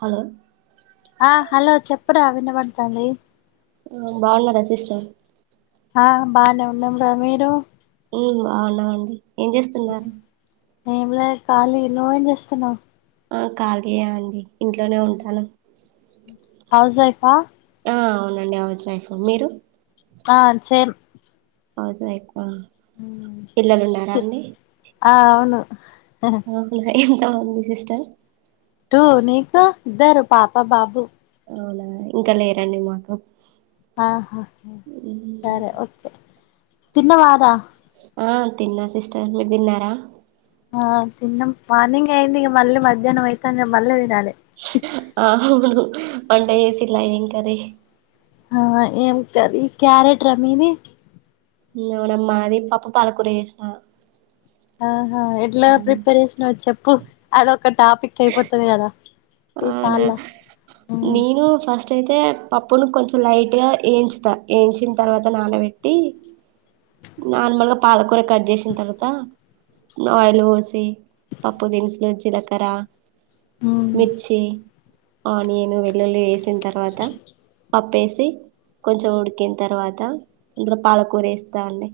Hello ఆ hello చెప్పురా వినబడ్తాంది. బాగున్నారా సిస్టర్ ఆ బానే ఉన్నాం రా మీరూ బాగున్నాం అండి ఏం చేస్తున్నార్ ఏం లేద్ కాలి నువ్వేం చేస్తున్నావ్ ఆ ఖాళీయే అండి ఇంట్లోనే ఉంటాను హౌస్ వైఫా ఆ అవునండి హౌస్ వైఫ్ మీరు ఆ సేమ్ హౌస్ వైఫ్ ఆ, పిల్లలు ఉన్నారా ఆ అవును. [inaudible] ఎంత మంది సిస్టర్ టూ నీకు ఇద్దరు పాప, బాబు. అవునా ఇంక లేరండి మాకు ఆ హ మ్మ్. సరే ఓకే. తిన్నవారా. ఆ తిన్నా సిస్టర్ మీరు తిన్నారా ఆ తిన్నం మార్నింగ్ అయింది ఇగ మళ్ళీ మధ్యాహ్నం అయితంది ఇగ మళ్ళ తినాలె ఆ అవును వంట చేసిన్ల ఏం కర్రీ ఆ ఏం కర్రీ క్యారెట్రా మీది అవునమ్ మాది పప్పు పాలకూర చేసిన ఆ ఆ ఎట్ల ప్రిపేర్ చేసినవ్ చెప్పు అదో ఒక్క టాపిక్ అయిపోతది కదా ఈ అవునా కాల్ల నేను ఫస్ట్ టై అయితే పప్పును కొంచెం లైట్గా ఏంచుతా ఏంయించిన్ తర్వాత నానబెట్టి నార్మల్గా పాలకూర కట్ జేసిన్ తర్వాత ఆయిల్ పోసి పప్పు దినుసులు జీలకర్ర మిర్చి ఆనియన్, వెల్లుల్లి ఏసిన్ తర్వాత పప్పేసి కొంచం ఉడికిన్ తర్వాత అందులో పాలకూర ఎస్తా అండి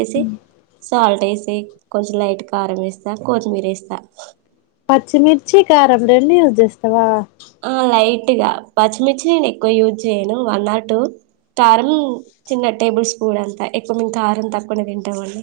ఏసి సాల్ట్ ఏ కొంచెం లైట్ కారం ఏస్తా కొత్తిమీర్ ఏస్తా పచ్చిమిర్చి, కారం రెండు యూస్ చేస్తవా ఆ లైట్గా పచ్చిమిర్చి నేను ఎక్కువ యూజ్ చేయను. వన్ ఆర్ టూ కారం చిన్న టేబుల్ స్పూన్ అంతా ఎక్కువ మేం కారం తక్కువనే తింటాం అండి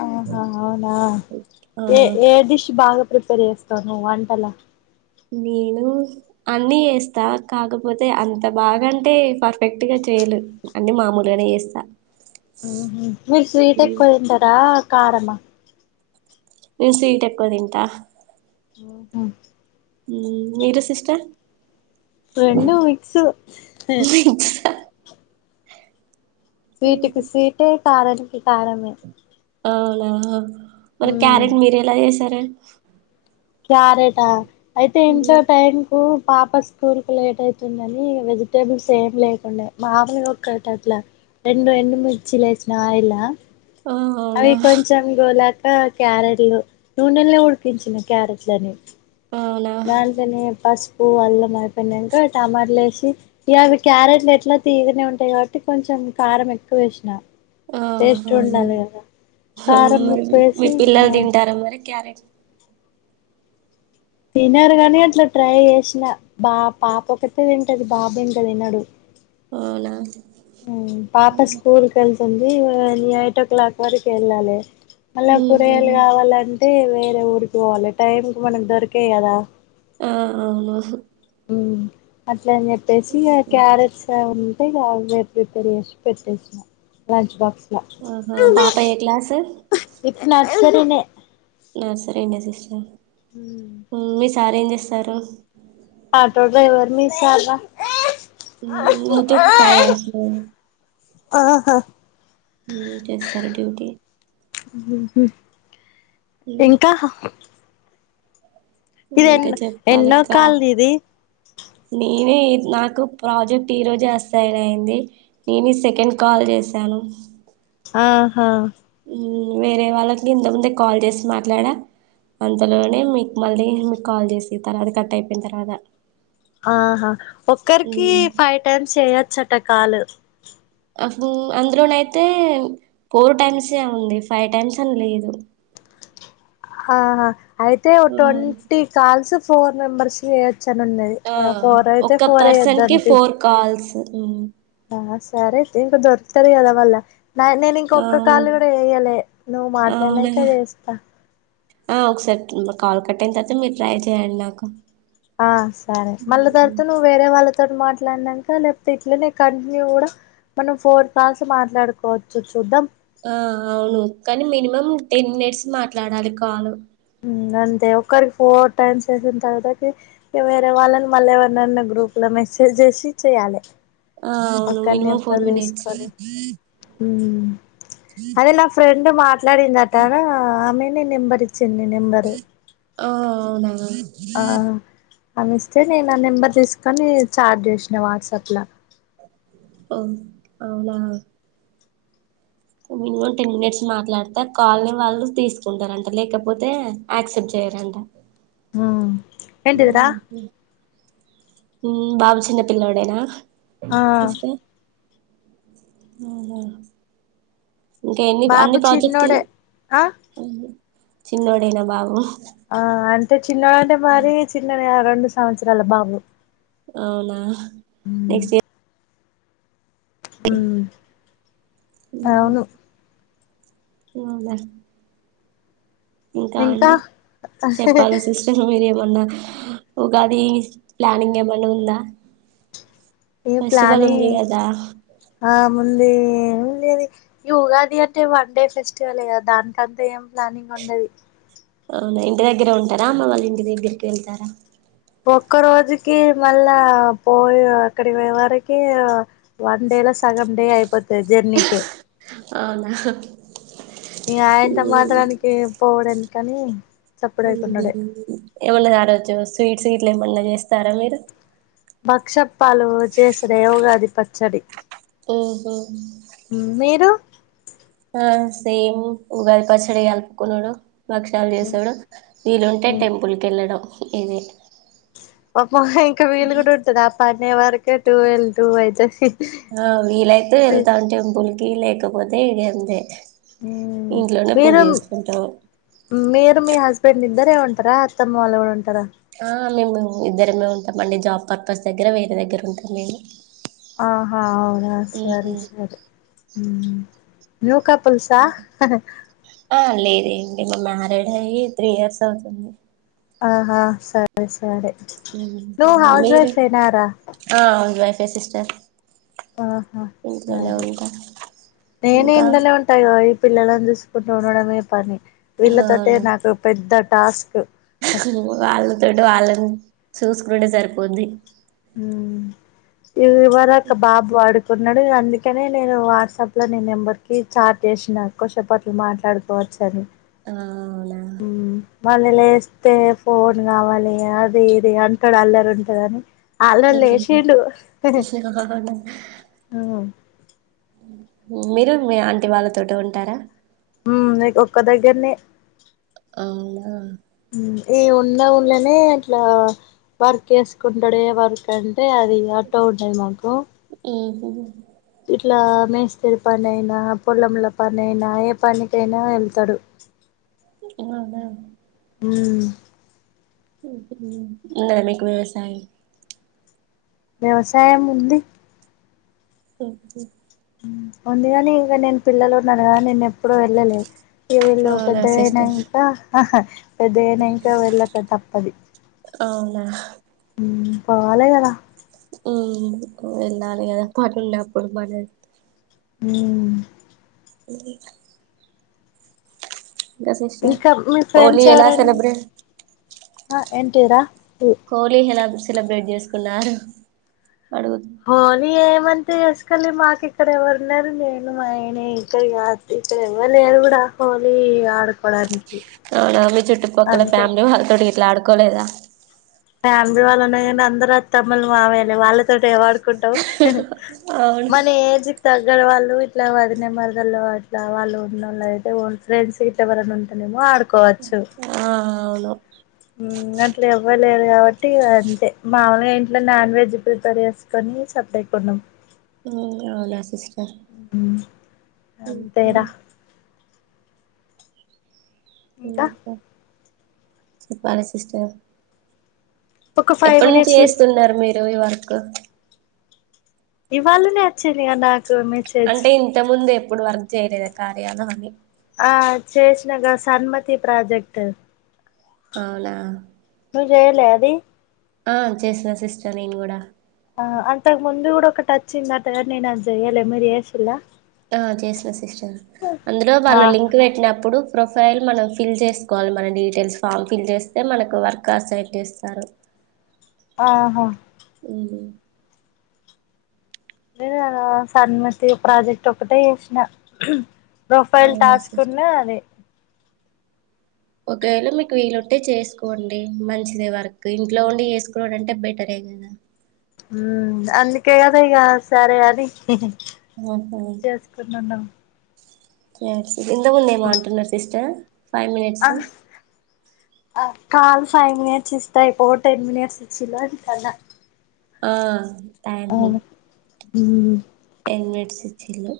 ఆహా అవునా ఏ ఏదిష్ భాగా ప్రిపేర్ చేస్తాను వంటలా నేను అన్నీ ఏస్తా కాకపోతే అంత బాగాంటే పర్ఫెక్ట్ గా చేయలు అన్ని మామూలుగానే ఏస్తా మీరు స్వీట్ ఎక్కువ తంటారా కారమా నన్ స్వీట్ ఎక్కదింటా మ్హ్ ఉం మీరు సిస్టర్ రెండూ మిక్స్ మిక్సా స్వీటుకి స్వీటే కారం ఇ కారమే అవునా మరి మ్మ్ క్యారెట్ మీర్ ఎలా చేసారు క్యారేటా అయితే ఏంచ టైం పు పాప స్కూల్ కు లేట్ అవుతుందని వెజిటేబుల్స్ ఏమి లేకుండే మామలుగా ఒకట అట్లా రెండు ఎండుమిర్చి లేసిన ఆయిలా ఆ అవునా అవి కొంచెం గోలా ఆ క్యారెట్లు నూనెలో ఉడికించిన క్యారెట్లని అవునా నన్ తనే పస్ పువ అల్లం అయిపోయినాక టమాటలు వేసి ఇఅవి క్యారెట్లు ఎట్లా తియ్యగానే ఉంటాయి కాబట్టి కొంచెం కారం ఎక్కువ వేసినా ఆ అవునా కారం మరి మీ ఉప్పేసి ఆ పిల్లలు తింటారా మరి క్యారెట్ తినరు గని అట్లా ట్రై చేసిన బా పాప ఒకటే తింటది బాబు ఇంకా తినడు ఆవునా పాప స్కూల్ కలి స్తుంది న ఎయిట్ ఓ క్లాక్ వరకు ఎళ్ళాలె అళ్ళ కూరగాయలు కావాలం అంటే వేరే ఊరికి పోవాలి టైంకు మనకి దొరకయి గదా ఆ అవును ఉం ఇట్లా అని చెప్పేసి ఇ క్యారెట్స్ ఉ అవే ప్రిపేర్ చేసి పెట్టేసిన లంచ్ బాక్స్ లా ఆహా పాప ఏ క్లాస్ సరేనే నర్సరీనే సిస్టర్ ఉమ్, మీ సార్ ఏం సరు ఆటో డ్రైవర్ మీ సార్ రా ముత్తూట్ ఫైనాన్స్ ఆహా మ్మ్ చేస్తారు డ్యూటీ హ్మ్ ఉమ్, ఇంకా ఇది ఎన్ ఇంకా చెప్పాలి ఎన్నో కాల్ నీది ఇది నాకు ప్రాజెక్ట్ ఈరోజే అసైన్ అయింది నేను సెకండ్ కాల్ చేశాను ఆహా వేరే వాళ్ళకి ఇంత ముందే కాల్ చేసి మాట్లాడా అంతలోనే మీకు మళ్ళీ మీకు కాల్ చేసి తర్వాత కట్ అయిపోయిన తర్వాత ఆహా ఒక్కరికి ఉమ్. ఫైవ్ టైమ్స్ చేయొచ్చట కాలు అబ్బో అందులోన అయితే ఫోర్ టైమ్సే ఉంది ఫైవ్ టైమ్స్ అని లేదు హా అయితే ఓ ఉమ్. ట్వంటీ కాల్స్ ఫోర్ మెంబర్స్ చేయచ్ చనున్నది ఆ అయితే ఫోర్ అయితే ఫోర్ ఏ చేద్దాం తీ మ్మ్ ఆ సరేతే ఇంకా దొరుకుతాది కదా వాళ్ళ నేను ఇంకొక్క అవును కాళ్ కూడా చేయ్యలే నువ్వు అవునా మాట్లాడినాక చేస్తా ఆ ఒకసారి కింద కాల్ కట్టయిన తర్వాత మీరు ట్రై చేయండి నాకు ఆ సరే మళ్ళ హ్మ్. తర్వాత నువ్వు వేరే వాళ్ళ తోని మాట్లాడినాక లేకపోతే ఇట్లనే కంటిన్యూ కూడా మనం ఫోర్ కాల్స్ మాట్లాడుకోవచ్చు చూద్దాం ఆ అవును కానీ మినిమం టెన్ మినిట్స్ మాట్లాడాలి కాల్ మ్మ్ అంతే ఒకరికి ఫోర్ టైమ్స్ వేసిన తర్వాతకి వేరే వాళ్ళని మళ్ళ ఎవరన్న గ్రూప్ లో మెసేజ్ చేసి చేయ్యాలె ఆ అవును మినిమం ఫోర్ మినిట్స్ అమ్ అదేలా ఫ్రె కింద మార్ మాట్లాడిందతనా ఆమె నేన్ నెంబర్ ఇస్ చిన్ని నెంబరు ఆ అవునా ఆ ఆలిస్తే ఇస్తే నేను ఆ నెంబర్ తీసుకొని చాట్ చేసినా వాట్సాప్ ల ఓ అవులా మినిమం టెన్ మినిట్స్ మాట్లాడితే కాల్ ని వాళ్ళు తీసుకుంటారంట లేకపోతే యాక్సెప్ట్ చెయ్యరంట మ్మ్ ఉమ్ బాబు చిన్న పిల్లడేనా ఆ సిస్టర్ ఉహుమ్ ఇంకా ఎన్ని బాబు అన్ని ప్రాజెక్ట్లు చిన్నోడే ఆ చిన్నోడేనా బాబు ఆ అంటే చిన్నడు అంటే మరి చిన్నడు రెండు సంవత్సరాల బాబు అవునా నెక్స్ట్ ఇయర్ హమ్ అవును [unintelligible] ఇంకా అండి చెప్పాలి సిస్టర్ మీరే మొన్న ఉగాది ప్లానింగ్ ఏమైనా ఉందా మి ఫెస్టివల్ ఉంది ప్లానింగ్ కదా ఆ ముంది ఏమి లేదు ఈ ఉగాది అంటే వన్ డే ఫెస్టివల్ గదా దానికంతా ఏం ప్లానింగ్ ఉండదదు అవునా ఇంటి దగ్గరే ఉంటారా అమ్మ వాళ్ళ ఇంటి దగ్గరికి వెళ్తారా ఒక్క రోజుకి మళ్ళా పోయి అక్కడి వరకి వన్ డే లో సగం డే అయిపోదీ జర్నీకె అవునాఆహ్ మీ ఆయంత మాత్రానికి పోవడండి కనీ ఏమున్నాయ్‌ రోజు స్వీట్స్ లేమన్న జెస్తారా మీరు భక్ష పాలు చేసదే ఉగాది పచ్చడి ఓహొ మీరు ఆ సేమ్ ఉగారి పచ్చడి కలుపుకోవడం భక్షాల్ జేస్తడు వీలుుంటే టెంపుల్కెళ్ళడం ఇదే ఇంకా వీలు కూడా ఉంటుదా పనే వరకె టూ వెల్ టూ అయితే ఆ వీలైతే వెళ్తాన్ టెంపుల్ కి లేక ఇక పోతే ఇడియా అందే మీరుమ్ మీరు మీ హస్బెండ్ ని ఇద్దరే ఉంటరా అత్త మామలు కూడా ఉంటారా ఆ మేము ఇద్దరమే ఉం ఏమండి జాబ్ పర్పస్ దగ్గర వేరే దగ్గర ఉంటుంది మీరు ఆహా అవునా సరే ఉహు సరే నూక పులుసా హా లేదే ఏంటి మా మ్యారేడ్ అయ్యి త్రీ ఇయర్స్ అవుతుంది ఆహా సరె సరే నువ్వు హౌస్ మీరె వైఫేనారా ఆ అవును వైఫ్ రెసిస్టర్ ఆహా సరే నేనే ఇంకా ఇండ్లలో ఉంటా గదా పిల్లలన్ జూసుకుంట ఉండడమే పని వీళ్ళతోటె నాకు పెద్ద టాస్క్ వాళ్తో వాళ్ళం చూసుకుంటే సరిపోద్ది మ్ ఇ ఇవరాక బాబు అడుకు అన్నాడు అందుకనే నేను వాట్సాప్లో ని నెంబర్కి చార్ట్ చేసిన కొసేపాట్ల మాట్లాడుకోవచ్చు అని అవునా ఉ మళ్ళీ లేస్తే ఫోన్ కావాలి అది ఇది అంటాడు అల్లరు ఉంటుందని అలా ఉహు. లేశిండు అవునా మీరు మీ ఆంటి వాళ్ళతోటి ఉంటారా నీకు ఒక్క దగ్గరనే అవునా ఈ ఉన్నవుళ్ళనే ఇట్లా వర్క్ వేసుకుంటాడే వర్క్ అంటే అది అట ఉంటుది మాకు మ్ ఇట్లా మేస్తరి పని అయినా పొలములో పని అయినా ఏ పనికైనా వెళ్తాడు అదా మ్ మీకు వ్యవసాయం వ్యవసాయం ఉంది [inaudible] ఉంది కాని ఇంక నేను పిల్లలు ఉన్నా కదా నేను ఎప్పుడూ వెళ్ళలే వీళ్ళు అవునా సిస్టర్ పెద్దనయికా పెద్దాయినాక వెళ్ళక తప్పది అవునా పవాలి కదా మ్ వెళ్ళాలి కదా హ ఇ ఇంకా సిస్టర ఇంకా మీ హోలీ ఫ్రెండ్స్ ఎలా ఎవరన్ సెలబ్రేట్ ఆ ఎంటిీరా హోలీ సె సెలబ్రేట్ చేసు కునన్నారు హోలీ ఏం మంతా చేసుకోలే మాకు ఇక్కడ ఎవ్వరు ఉన్నారు నేను మాయన ఇక్కడ కాదు ఇక్కడ ఎవ్వరులేరు కూడా హోలీ ఆడుకోవడానికి. అ చుట్ట్ట పక్కల అంతే ఫమిలీ వల్తోటి గిట్ల అడు కొలేదా ఫ్యామిలీ వాళ్లనేగాని అందారు వత్ తమ్ములు మామయ్య లే వాళ్ళతో ఎవడు. కుంటవు అవును మన ఏజ్. తగ్గర వాళ్ళు ఇట్లా వదిన మరదల్లో అట్లా వాళ్ళు ఉన్నోళ్లు అయితే వా ఫ్రెండ్స్ ఇట్లా ఎవరైనా ఉంటేనేమో ఆడు. ఆ అవును. అట్లా ఏవ్వలేరూ కాబట్టి అంటే మామలుగా ఇంట్లో నాన్ వెజ్ ప్రిపేర్ చేసుకొని చప్పేకున్నాం. అవునా సిస్ అంతే రా ఇంకా చెప్పాలి సిస్టర్. ఒక ఫైవ్ ఎప్పుడు నుంచి మినిట్స్ చేస్తున్నారు మీరు ఈ వర్క్? ఇవాళనే వచ్చిండ్రు కదా అక్ అంటే ఇంత ముందే ఏ ప్పుడు వర్క్ చేయద కార్యాలన్నీ. ఆ చేసినగా సన్మతి ప్రాజెక్ట్ అవునా నువ్వు చేయలే అది. ఆ చేసిన సిస్టర్ నేను కూడా ఆ అంతగ్ ముందు కూడా ఓక్క ట వచ్చిందిఅటకథ నేను అది జయాలే మీరు వేసిలా. ఆ చేసిన సిస్టర్ అందులో వాళ్ళు ఆహా లింక్ పెట్టినప్పుడు. ప్రొఫైల్ మనం ఫిల్ చేసుకోవాలి మన డీటెయిల్స్ ఫామ్ ఫిల్ చేస్తే మనకు వర్క్ అసైన్ చేస్తారు. ఆహా. హు. లేదు సనుమతి ప్రాజెక్ట్ ఒకటే చేసిన. ప్రొఫైల్ అవునా సిస్టర్ దాచుకున్నా అది. ఒకవేళ మీకు వీలుంటే చేసుకోండి మంచిదే వర్క్ ఇంట్లో ఉండి చేసుకున్నాడంంటే బెటరే కదా. అందుకే కదా ఇక సరే అనీ. చేసుకున్నాన్నా. ఎస్ ఇంతకు ముందు ఏమో అంటున్నారు sister. Five minutes call five minutes ఇస్తాయి పో టెన్ మినిట్స్ ఇచ్చిలో అకన్నా. ఆ. థాంక్యూ. హు. ఇన్వేడ్స్ ఈచిండ్లు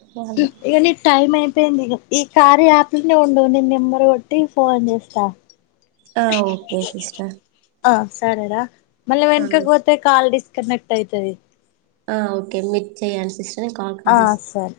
ఇ టైమ్యి యింది ఈ కార్య యాప్లనే ఉండేవ్ నేను నెంబర్ కొట్టి ఫోన్ చేస్తా ఆ ఓకే సిస్టర్ ఆ సరేరా మల్ల ఆ వెనకకి ఓ- పోతే కాల్ డిస్ కనెక్ట్ అయితది ఓకే మీట్ చేయసి ఆ సరే